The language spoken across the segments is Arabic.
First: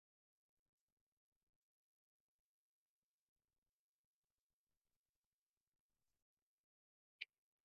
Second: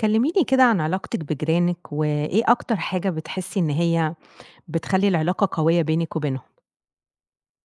كلميني كده عن علاقتِك بجيرانِك، وإيه أكتر حاجة بتحسي إن هي بتخلّي العلاقة قوية بينِك وبينهم؟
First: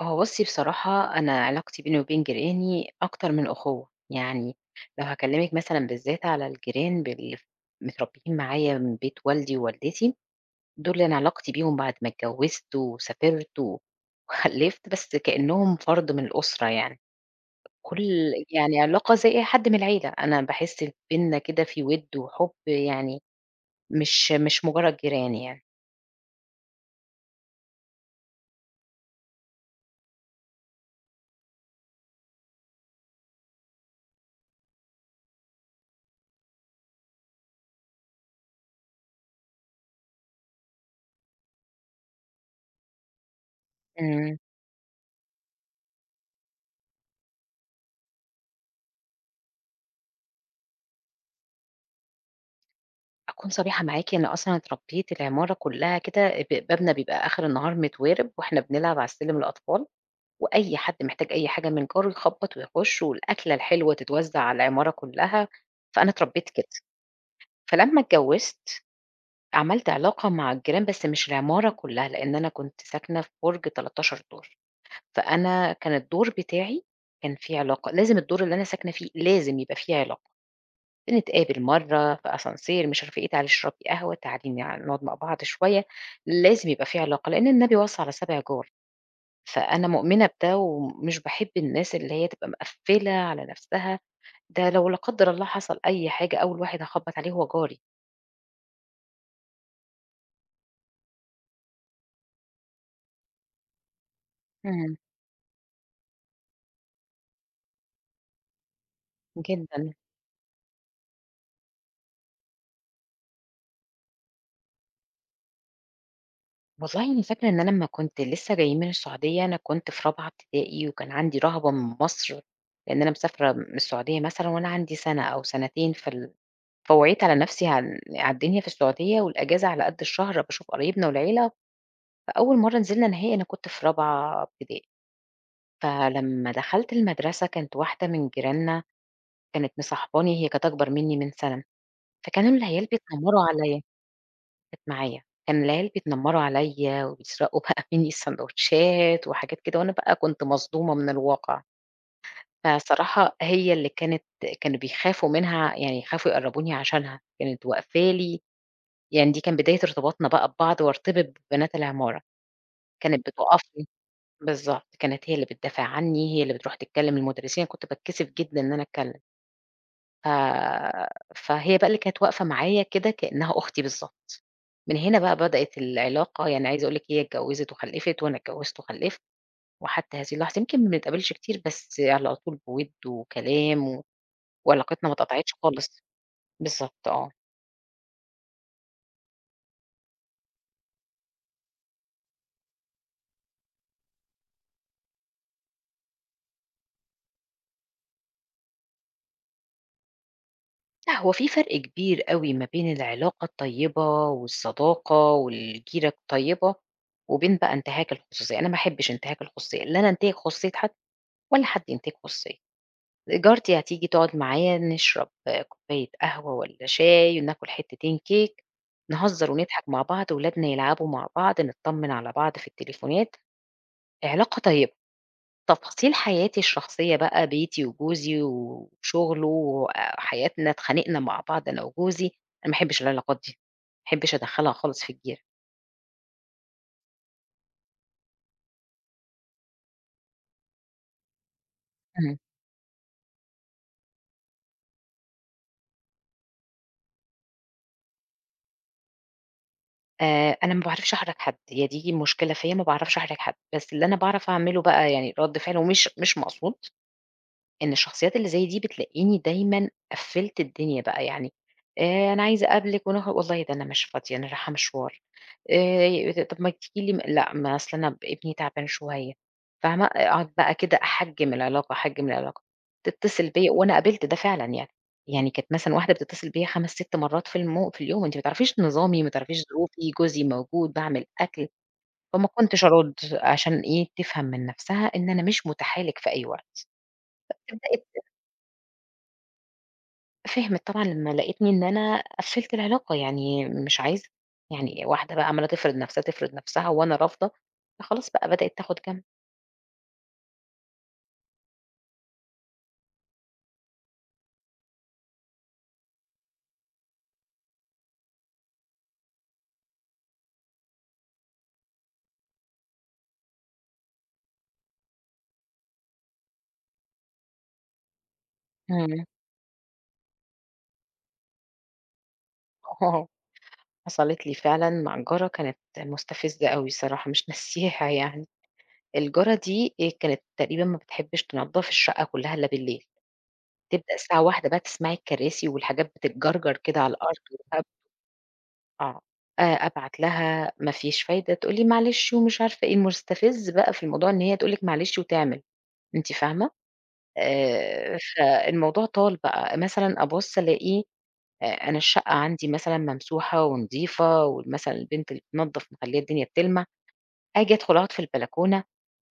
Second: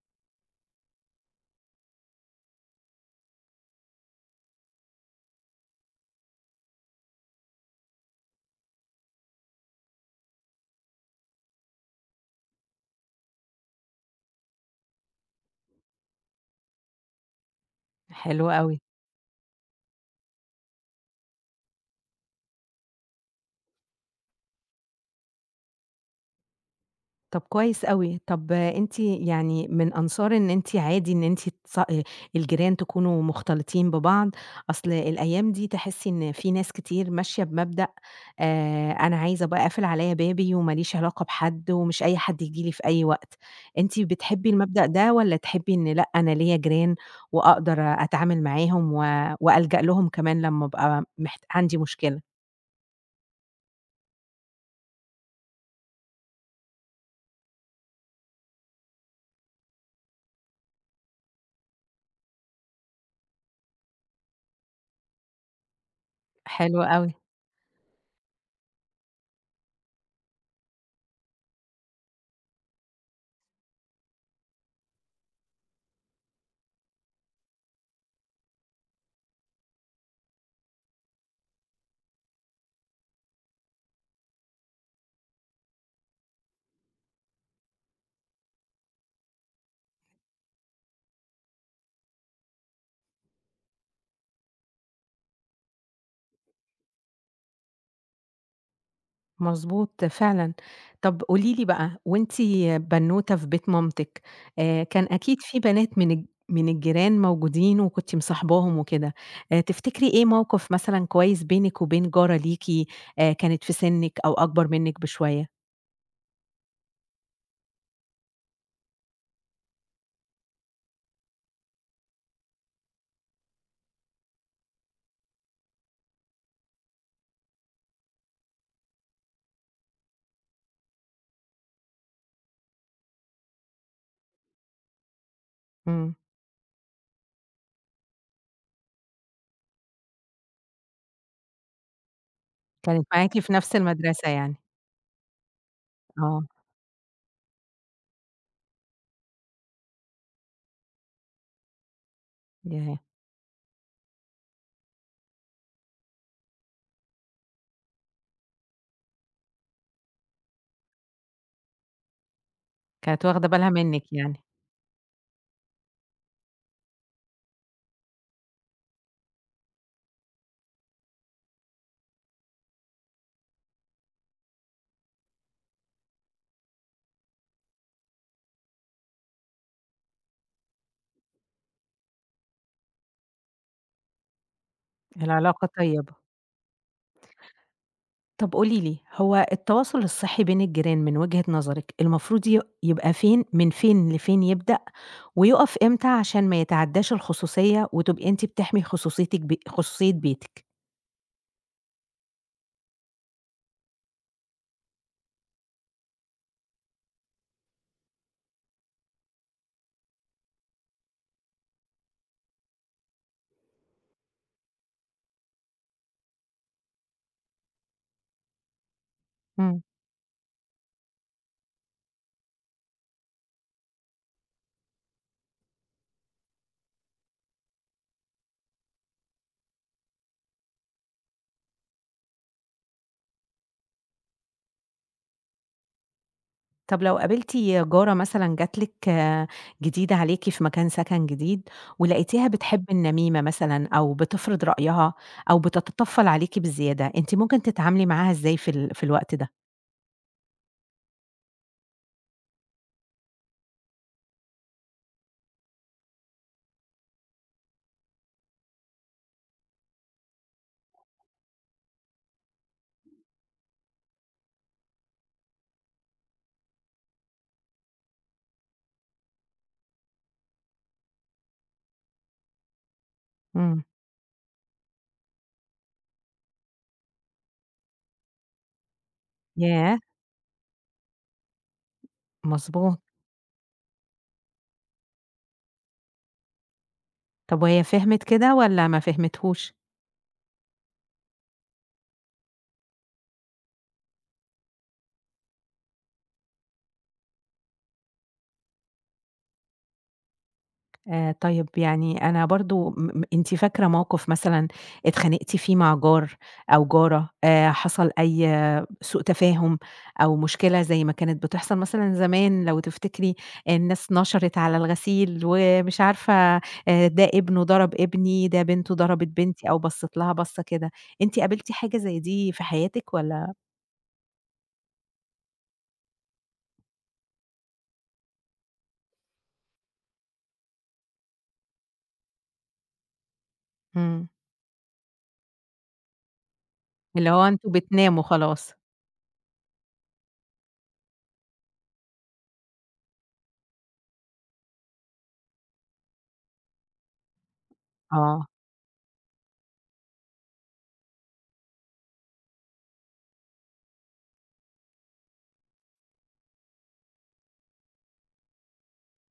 هو بُصي، بصراحة أنا علاقتي بيني وبين جيراني أكتر من أُخُوَّة، يعني لو هاكلمِك مثلًا، بالذات على الجيران بال متربيين معايا من بيت والدي ووالدتي، دُول أنا علاقتي بيهم بعد ما اتجوزت، وسافرت، وخلفت، بس كأنهم فرد من الأسرة يعني. كل حلو أوي. يعني علاقة زي أي حد من العيلة، أنا باحس بيننا كده في وِد وحُب يعني، مش مش مجرد جيران يعني. طَب كويس أوي. طَب أنتِ يعني من أنصار إن أنتِ عادي إن أنتِ تص آآ الجيران تكونوا مختلطين ببعض؟ أصل الأيام دي تحسي إن فيه ناس كتير ماشية بمبدأ آآ أنا عايزة أبقى أقفل عليَّ بابي، وما ليش علاقة بحد، ومش أي حد ييجي لي في أي وقت، أنتِ إمم. بتحبي المبدأ ده، والّا تحبي إن لأ، أنا ليَّ جيران، وأقدر أتعامل معاهم، و وألجأ لهم كمان، لمّا أبقى محت عندي مشكلة؟ أكون صريحة معاكِ، إن أصلًا اتربيت العمارة كلها كده، ب بابنا بيبقى آخر النهار متوارِب، وإحنا بنلعب على السلم الأطفال، وأي حد محتاج أي حاجة من جاره يخبط ويخش، والأكلة الحلوة تتوزع على العمارة كلّها، فأنا اتربيت كده. حلو أوي. فلمّا اتجوزت عملت علاقة مع الجيران، بس مش العمارة كلّها، لإن أنا كنت ساكنة في برج 13 دور، فأنا كان الدور بتاعي كان في علاقة، لازم الدور اللي أنا ساكنة فيه لازم يبقى في علاقة. بنتقابل مرّة في ascenseur مش عارفة إيه، تعالي اشربي قهوة، تعالي ن نقعد مع بعض شوية، لازم يبقى في علاقة، لإن النبي وصى على سابع جار، فأنا مؤمنة بده وم مش باحب الناس اللي هي تبقى مقفلة على نفسها، ده لو لا قدّر الله حصل أي حاجة، أول واحد هاخبط عليه هو جاري. مضبوط، فعلًا. طب قُولي لي بقى، وأنتِ بنوتة في بيت مامتِك، آآ امم. كان أكيد في بنات من الج من الجيران موجودين، وكنتِ مصاحباهم وكده. آآ جدًا. تفتكري إيه موقف مثلًا كويس بينِك وبين جارة ليكِ، آآ كانت في سنِك أو أكبر منِك بشوية؟ والله أنا فاكرة إن أنا أمّا كنت لسه جايين من السعودية أنا كنت في رابعة ابتدائي، وكان عندي رهبة من مصر، لإن أنا مسافرة من السعودية مثلًا وأنا عندي سَنة أو سنتين فال فوعيت على نفْسي عال على الدنيا في السعودية، والأجازة على قد الشهر باشوف قرايبنا والعيلة. فأول مرة نزِلنا نهائي أنا كنت في رابعة ابتدائي، إمم. فلمّا دخَلت المدرسة كانت واحدة من جيراننا كانت مصاحباني، هي كانت أكبر مني من سَنة. فكانوا العيال كانت معاكِ بيتنمروا في عليَّ نفْس المَدرسة يعني. كانت معايا. كان العيال بيتنمروا آه. عليَّ وبيسرقوا بقى مني السندوتشات وحاجات كده، وأنا بقى كنت مصدومة من الواقع. ياه! فالصراحة هي اللي كانت كانوا بيخافوا منها، يعني يخافوا يقربوني عشانها، كانت واقفة لي. يعني دي كان بداية ارتباطنا بقى ببعض وارتبط ببنات العمارة، كانت كانت واخدة بتُقف بالها لي منِك يعني. بالضبط، كانت هي اللي بتدافع عني، هي اللي بترُوح تتكلم المدرسين، أنا كنت باتكسف جدًا إن أنا أتكلم. ف فهي بقى اللي كانت واقفة معايا كده كأنها أختي بالضبط. من هنا بقى بدأت العلاقة، يعني عايزة أقول لِك هي اتجوزت وخلفت وأنا اتجوزت وخلفت، وحتى هذه اللحظة، يمكن ما بنتقابلش كتير بس على طول بوِِدّ وكلام و وعلاقتنا ما اتقطعتش العلاقة خالص. طيبة. بالضبط، آه. طَب قولي لي، هو التواصل الصحي بين الجيران من وجهة نظرِك المفروض ي يبقى فين، من فين لفين يبدأ، ويُقف امتى عشان ما يتعداش الخصوصية، وتبقى أنتِ بتحمي خصوصيتِك بي خصوصية بيتِك؟ لأ هو في فرْق كبير أوي ما بين العلاقة الطيّبة والصداقة والجيْرة الطيّبة، وبين بقى انتهاك الخصوصية أنا ما أحبش انتهاك الخصوصية، لا أنا أنْتهِك خصوصية حد ولا حد ينْتهِك خصوصيتي، جارتي هتيجي تقعد معايا نشرب آآ كوباية قهوة والّا شاي وناكل حتتين كِيك نهزر إمم. ونضحك مع بعض ولادنا يلعبوا مع بعض نطمّن على بعض في التليفونات، علاقة طيّبة، تفاصيل حياتي الشخصية بقى بيتي وجوزي و وشغله وحياتنا اتْخانقْنا مع بعض أنا وجوزي، أنا ما أحبش العلاقات دي ما أحبش أدخلها خالص في الجيْرة. طَب لو قابلتِ جارة مثلًا جات لِك جديدة عليكِ في مكان سكن جديد أمم. ولقيتيها بتحب النميْمة مثلًا أو بتفْرض رأيها أو بتتطفّل عليكِ بزيادة، أنتِ ممكن تتعاملي معاها إزاي في ال في الوقت ده؟ آآ أنا ما باعرفش أحْرِج حد هي دي المشكلة فيّا ما باعرفش أحْرِج حد، بس اللي أنا باعرف أعمله بقى يعني رد فعل ومش مش مقصود، إن الشخصيات اللي زي دي بتلاقيني دايمًا قفِّلت الدنيا بقى، يعني آآ أنا عايزة أقابلِك ونخ والله ده أنا مش فاضية أنا راحة مشْوار، آآ طب ما تيجي لي لأ ما أصل أنا ابني تعبان شوية، فاهمة؟ أقعد بقى كده أحجِّم العلاقة أحجِّم العلاقة، تتصل بيّا إمم. وأنا قابلت ده فعلًا يعني يعني كانت مثلًا واحدة بتتصل بيّا 5 6 مرات في المو في اليوم أنتِ ما تعرفيش نظامي ما تعرفيش ياه! ظروفي جوزي موجود باعمل أكْل، فما كنتش مضبوط. أرُد عشان إيه تفهم من نَفْسها إن أنا مش مُتاحة لِك في أي وقت. طَب وهي فهمِت [unintelligible] كده والّا ما فهمتهوش؟ فهمِت طبعًا لمّا لقتني إن أنا قفّلت العلاقة، يعني مش عايزة، يعني واحدة بقى عَمّالة تفرِض نَفْسها، تفرِض نَفْسها وأنا رافضة، فخلاص بقى بدئِت تاخد جنب. آآ طيب، يعني أنا برضه م م أنتِ فاكرة موقِف مثلًا اتخانقتِ فيه مع جار أو جارة آآ، حصَل أي سوء تفاهم أو مشكلة زي ما كانت بتحصَل مثلًا زمان لو تفتكري، الناس نشرِت على الغسيل ومش عارفة آآ ده ابنه ضرَب ابني، ده بنته إمم. ضربِت بنتي أو بَصّت لها بَصّة كده، أنتِ قابلتِ حاجة زي دي في حياتِك والّا؟ حصَلِت لي فعلًا مع جارة كانت مستفزّة أوي الصراحة مش ناسياها يعني، الجارة دي هي كانت تقريبًا ما بتحبّش تنضّف الشقة كُلّها إلّا بالليل، تبدأ إمم. الساعة 01:00 بقى تسمعي الكراسي والحاجات بتتجَرجَر كده على اللي الأرض هو أنتم وهَبْد. بتناموا خلاص. آه آآ، أبعت لها مفيش فايدة، تقُول لي: "معلش" ومش عارفة إيه، المستفِز بقى في الموضوع إن هي تقُول لِك معلش وتعمل، أنتِ فاهمة، آآ آه. فالموضوع طال بقى، مثلًا أبُص ألاقي آآ أنا الشقة عندي مثلًا ممسوحة ونضيفة وال مثلًا البنت اللي بتنضّف مخلّية الدنيا بتلمَع، آجي أدخُل أقعُد في البلكونة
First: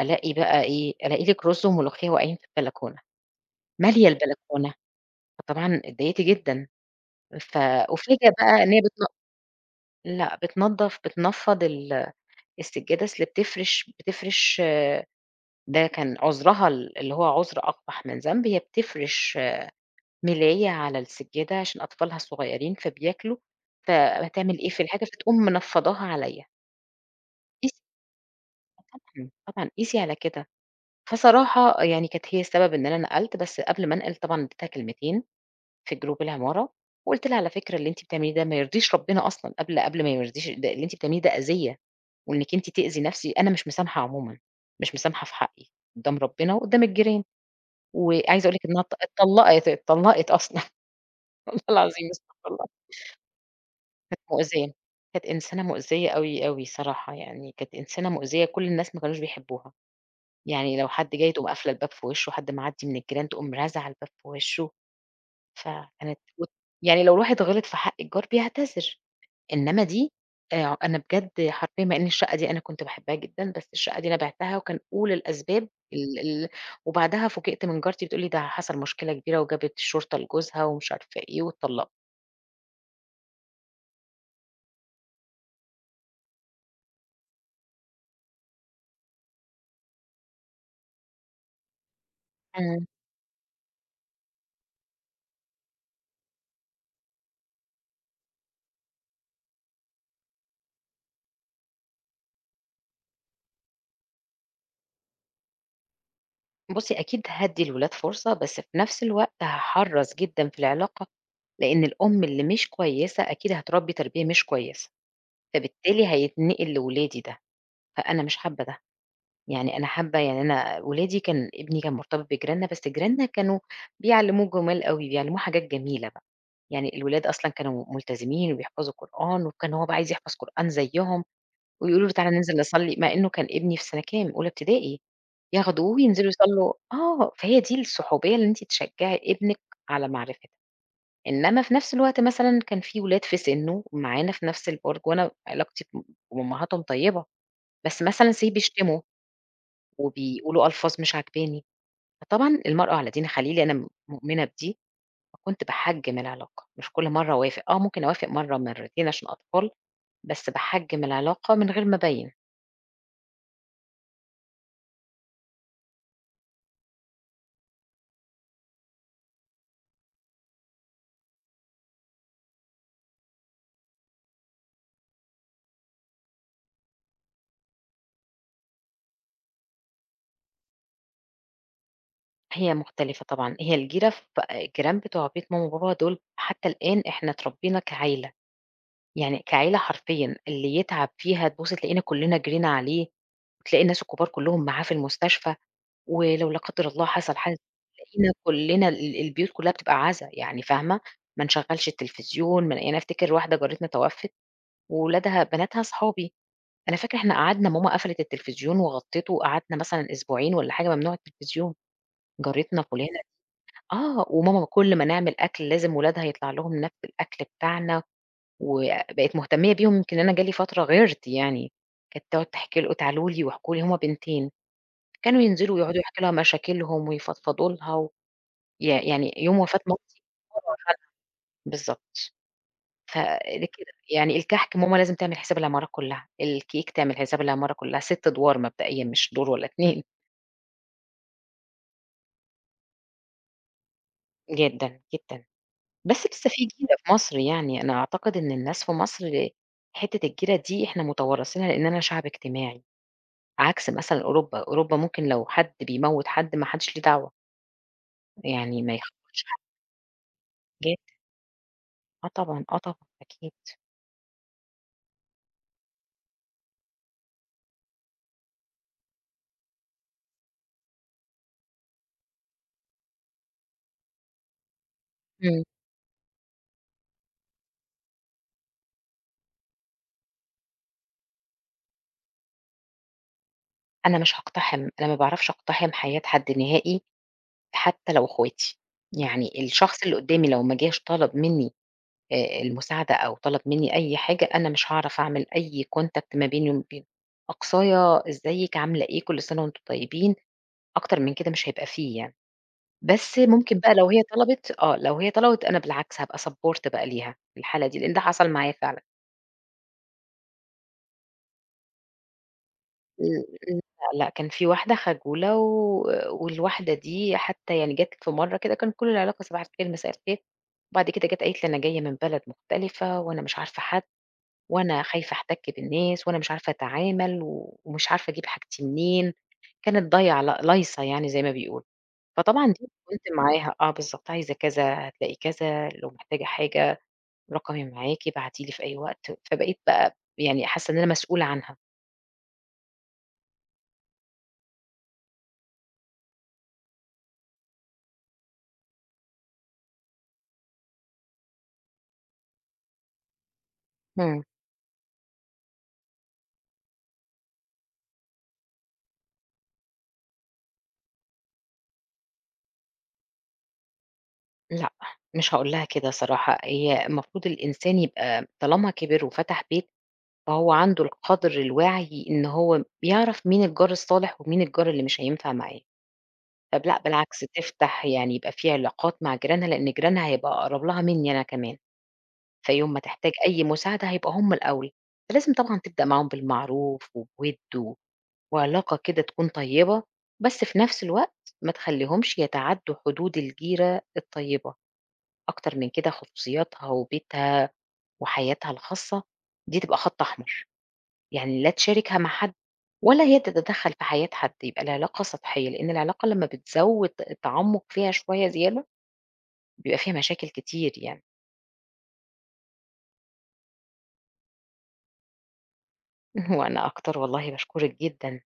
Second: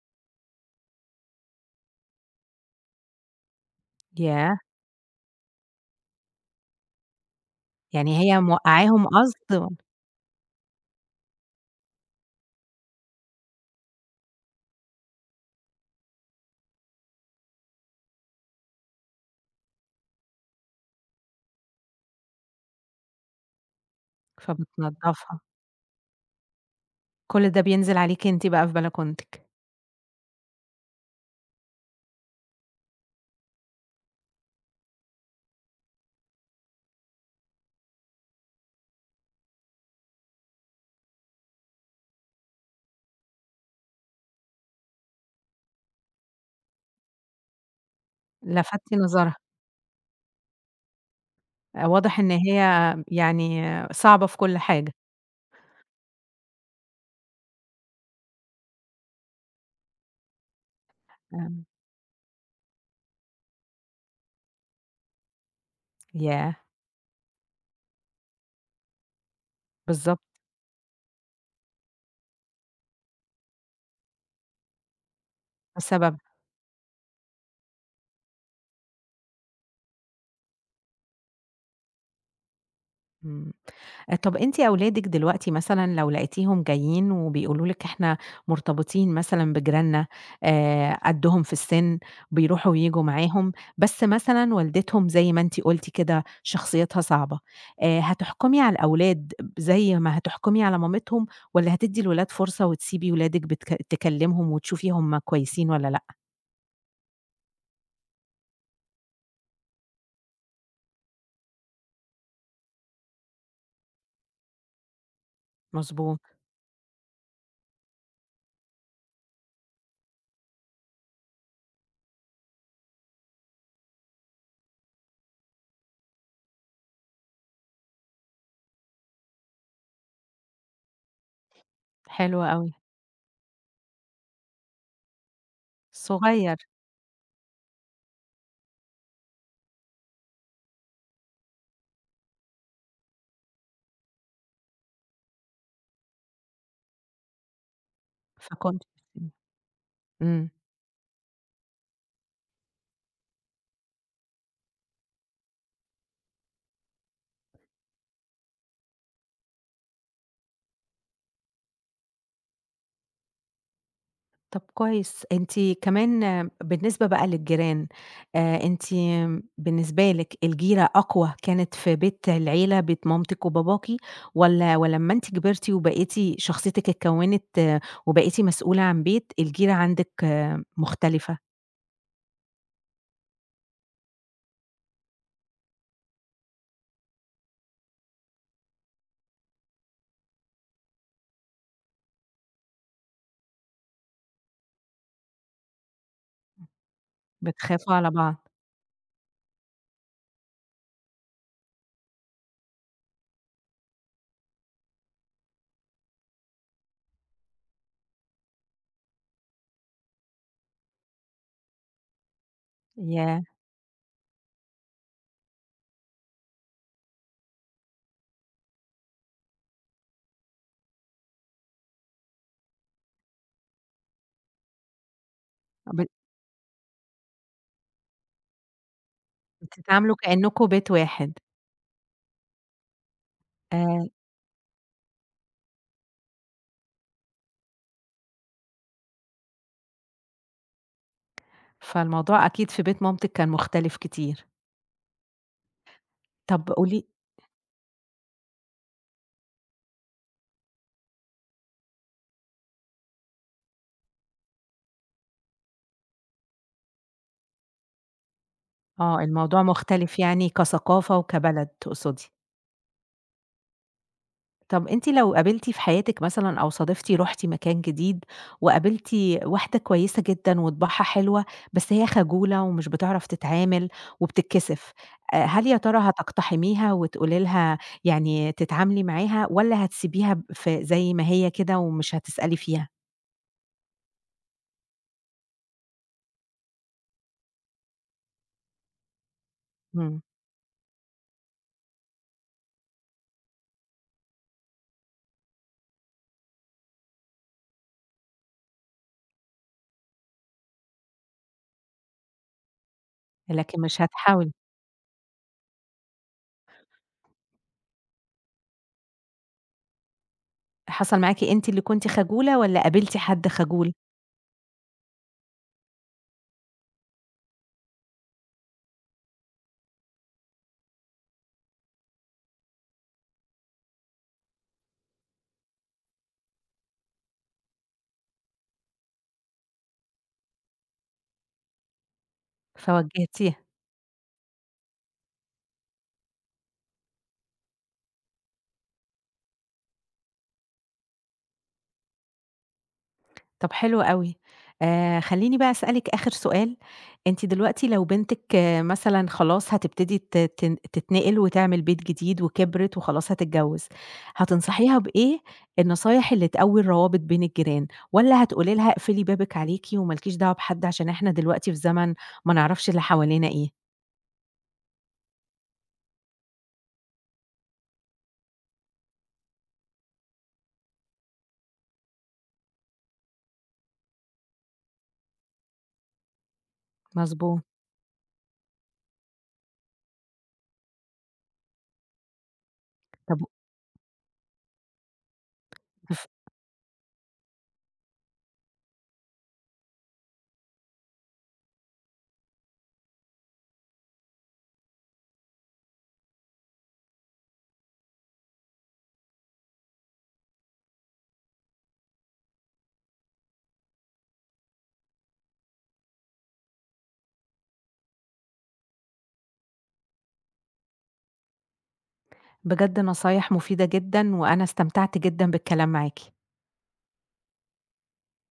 ألاقي بقى إيه، ألاقي لِك رُز وملوخية واقعين في البلكونة، مالية ياه! البلكونة، فطبعًا اتضايِقت جدًا ف يعني أُفاجأ هي بقى إن هي بتن موقّعاهم قصد؟ لأ بتنضّف بتنفّض ال السجّادة، أصْل بتفرِش بتفرِش ده كان عُذرها ال اللي هو عُذر أقبح من ذنب، هي بتفرِش ملاية على السجّادة عشان أطفالها الصغيّرين، فبياكلوا، فهتعمل إيه في الحاجة فتقوم فبتنضّفها. منفّضاها عليَّ. كُلّ ده قيس بينزِل عليكِ أنتِ بقى في آه طبعًا، بلكونتِك. طبعًا قِيسي على كده. فصراحة يعني كانت هي السبب إن أنا نقَلت، بس قبل ما أنقِل طبعًا أنا ادّيتها كلمتين في group العمارة، وقُلت لها على فكرة اللي أنتِ بتعمليه ده ما يرضيش ربنا أصلًا قبل قبل ما ما يرضيش ال ده اللي أنتِ بتعمليه ده أذيّة، وإنِك أنتِ تأذي نَفْسي أنا مش مسامحة عمومًا، مش مسامحة في حقي قدّام ربنا وقدّام الجيران. وعايزة أقول لِك إنها لفتتِ اتط نظرها. اتطلقت، اتطلقت أصلًا. والله آآ العظيم [unintelligible] واضح إن هي اتطلقت. يعني كانت صعبة في كُلّ مؤذية، حاجة. كانت إنسانة مؤذية أوي أوي الصراحة يعني كانت إنسانة مؤذية كُلّ الناس ما كانوش بيحبوها. يعني لو حد جاي تقوم آمم. قافلة الباب في وشه، حد معدي من الجيران تقوم رازعة الباب في وشه. فكانت ياه! ويعني لو واحد غِلط في حق الجار بيعتذر، إنما دي بالضبط. آآ ع أنا بجد حرفيًا مع إن الشقة دي أنا كنت باحبها جدًا، بس الشقة دي أنا بيعتها، وكان أُولى الأسباب ال بسبب؟ ال وبعدها فوجئت من جارتي بتقول لي ده حصَل مشكلة كبيرة وجابت الشرطة لجوزها ومش عارفة إيه واتطلقت. إمم. طَب أنتِ أولادِك دلوقتي مثلًا لو لقيتيهم جايين وبيقولوا لِك إحنا مرتبطين مثلًا بجيراننا آآ قدّهم في السِن بيرُوحوا إمم. وييجوا معاهم، بس مثلًا والدتهم زَي ما أنتِ قُلتِ كده شخصيتها صعبة، آآ هتحكُمي على الأولاد زَي ما هتحكُمي على مامتهم؟ والّا هتدّي الولاد فرصة وتسيبي ولادِك بتك تكلمهم وتشوفي هُم كويسين والّا لأ؟ بُصي أكيد هادي الولاد فرصة بس في نفس الوقت هاحرّص جدًا في العلاقة، لإن الأم اللي مش كويسة أكيد هتربي تربية مش كويسة، فبالتالي مضبوط. هيتنقل لولادي ده فأنا مش حابة ده، يعني أنا حابة يعني أنا ولادي كان ابني كان مرتبط بجيراننا بس جيراننا كانوا بيعلموه جمال أوي بيعلموه حاجات جميلة بقى، يعني الولاد أصلًا كانوا ملتزمين وبيحفظوا قرآن وكان هو بقى عايز يحفظ قرآن زيهم، ويقولوا له: "تعالَ حلو ننزل أوي. نصلي" مع إنه كان ابني في سنة كام؟ أولى ابتدائي ياخدوه وينزلوا صغير. يصلوا آه فهي دي الصحوبية اللي أنتِ تشجعي ابنِك على معرفتها، إنما في نفس الوقت مثلًا كان في ولاد في سنه معانا في نفس البرج وأنا علاقتي مع أمهاتهم طيبة، بس مثلًا Say فكنتِ بيشتموا امم امم. وبيقولوا ألفاظ مش عاجباني، فطبعاً المرء على دين خليله أنا م مؤمنة بدي، فكنت باحجم العلاقة مش كل مرة أوافق، آه ممكن أوافق مرة مرتين عشان الأطفال، بس باحجم العلاقة من غير ما أبيّن. طَب كويس أنتِ كمان بالنسبة بقى للجيران، آآ أنتِ بالنسبة لك الجيرة أقوى كانت في بيت العيلة بيت مامتِك وباباكِ واّلا ولما أنتِ كبرتِ وبقيتِ شخصيتك اتكونت وبقيتِ مسئولة عن بيت الجيرة عندِك مختلفة؟ هي مختلِفة طبعًا، هي الجيرة ف الجيران بتوع بيت ماما وبابا دول حتى الآن إحنا اتربينا كعيلة، يعني كعيلة حرفيًا، اللي يتعَب فيها تبُصّي تلاقينا كلّنا جرينا عليه وتلاقي الناس الكُبار كُلّهم معاه في المستشفى ولو لا قدّر الله حصَل حاجة بتخافوا على تلاقينا بعض. كلّنا، ال البيوت كُلّها بتبقى عزا يعني فاهمة، ما نشغّلش التليفزيون ما يعني أفتكِر واحدة جارتنا توفِّت وولادها بناتها صحابي، فأنا فاكرة إحنا قعَدنا ماما قفلِت التليفزيون وغطِّته وقعَدنا مثلًا أسبوعين والّا حاجة ممنوع التليفزيون، جارتنا فلانة ياه! آه، وماما كلّ ما نعمل أكْل لازم ولادها يطلَع لهم ناب من الأكل بتاعنا وبقت مهتمية بيهم يمكن أنا جالي فترة غِيرت يعني، كانت تقعُد تحكي ل وتعالوا لي واحكوا لي، هُم بنتين كانوا ينزِلوا آه يقعُدوا ب يحكوا لها مشاكلهم ويفضفضوا لها و يع يعني يوم وفاة بتتعاملوا مامتي هُم كأنكم راحوا بيت لها واحد. بالضبط ف ليه كده، آآ يعني الكحك، ماما لازم تعمل حساب العمارة كلّها الcake تعمل حساب العمارة كُلّها 6 أدوار مبدئيًا مش دور والّا 2 فالموضوع أكيد في بيت مامتِك كان مختلِف كتير. جدًا، جدًا، بس لسة في طَب جيرة قولي في مصر، يعني أنا أعتقد إن الناس في مصر حِتّة الجيرة دي إحنا متوارثينها، لإننا شعب اجتماعي عكس مثلًا أوروبا، أوروبا ممكن لو حد بيموّت حد ما حدّش ليه دعوة. يعني ما. آه [unintelligible] الموضوع مختلف يعني جدًا. كثقافة وكبلد آه تقصدي. طبعًا آه طبعًا أكيد. طَب أنتِ لو قابلتِ في حياتِك مثلًا أو صادفتِ رحتِ مكان جديد وقابلتِ واحدة كويسة جدًا وطباعها حلوة، بس هي خجولة ومش بتعرف تتعامل وبتتكسف، آآ امم. هل يا ترى هتقتحميها وتقولي لها يعني تتعاملي معاها؟ والّا هتسيبيها ف زي ما هي كده ومش هتسألي فيها؟ أنا مش هاقتحم، أنا ما باعرفش أقتحم حياة حد نهائي حتى لو اخواتي، يعني الشخص اللي امم. قدامي لو ما جاش طلب مني آآ المساعدة أو طلب مني أي حاجة، أنا مش هاعرف أعمل أي Contact ما بيني وما بينه، أقصايا إزيِك عاملة إيه؟ كل سنة وأنتم طيبين، أكتر من كده مش هيبقى في يعني، بس ممكن لكن بقى مش لو هي هتحاولي؟ طلبت آه لو هي طلبت أنا بالعكس هابقى Support بقى ليها في الحالة دي لإن ده حصل معايا فعلًا. حصل معاكِ أنتِ اللي كنتِ خجولة والّا قابلتِ امم حد م خجول؟ لأ لأ كان في واحدة خجولة و والواحدة دي حتى يعني جات في مرة كده كان كل العلاقة صباح الخير، مساء الخير، وبعد كده جات قالت لي: "أنا جاية من بلد مختلفة وأنا مش عارفة حد وأنا خايفة أحتك بالناس وأنا مش عارفة أتعامل و ومش عارفة أجيب حاجتي منين." كانت ضايعة لأ لايصة يعني زي ما بيقولوا، فطبعًا دي [unintelligible] فواجهتيها. معاها آه بالضبط عايزة كذا هتلاقي كذا لو محتاجة حاجة رقمي معاكِ، ابعتي لي في أي وقت، فبقيت بقى يعني حاسة إن أنا مسؤولة عنها. طَب حلو أوي. آآ خلّيني بقى أسألِك آخر سؤال، أنتِ دلوقتي لو بنتِك مثلًا خلاص هتبتدي ت تـن تتنقِل وتعمل بيت جديد وكِبرت وخلاص هتتجوز، إمم. هتنصحيها بإيه النصايح اللي تقوّي الروابط بين الجيران؟ والّا هتقولي لها اقفلي بابِك عليكِ وما لكيش دعوة بحد عشان إحنا دلوقتي في زمن ما نعرَفش اللي حوالينا إيه؟ لأ، مش هاقول لها كده صراحة، هي المفروض الإنسان يبقى طالما كِبر وفتح بيت، فهو عنده القدْر الواعي إن هو بيعرَف مين الجار الصالح ومين الجار اللي مش هينفع معاه. طَب لأ، بالعكس مضبوط. تفتَح، يعني يبقى في علاقات مع جيرانها، لإن جيرانها هيبقى أقرَب لها منّي أنا كمان. فيوم ما تحتاج طَب و أي مساعدة هيبقى هُم الأول، فلازم طبعًا تبدأ ف معاهم بالمعروف وبوِد و وعلاقة كده تكُون طيبة، بس في نَفْس الوقت ما تخلّيهمش يتعدّوا حدود الجيرة الطيبة. أكتر من كده خصوصياتها وبيتها وحياتها الخاصة، دي تبقى خط أحمر. يعني لا تشاركها مع حد، ولا هي تتدخل في حياة حد، يبقى العلاقة سطحية، لإن العلاقة لما بتزوّد التعمق فيها شوية زيادة، بيبقى فيها مشاكل كتير يعني. بجد نصايح مفيدة جدًا، وأنا استمتعت جدًا بالكلام معاكِ. وأنا أكتر والله باشكرك جدًا.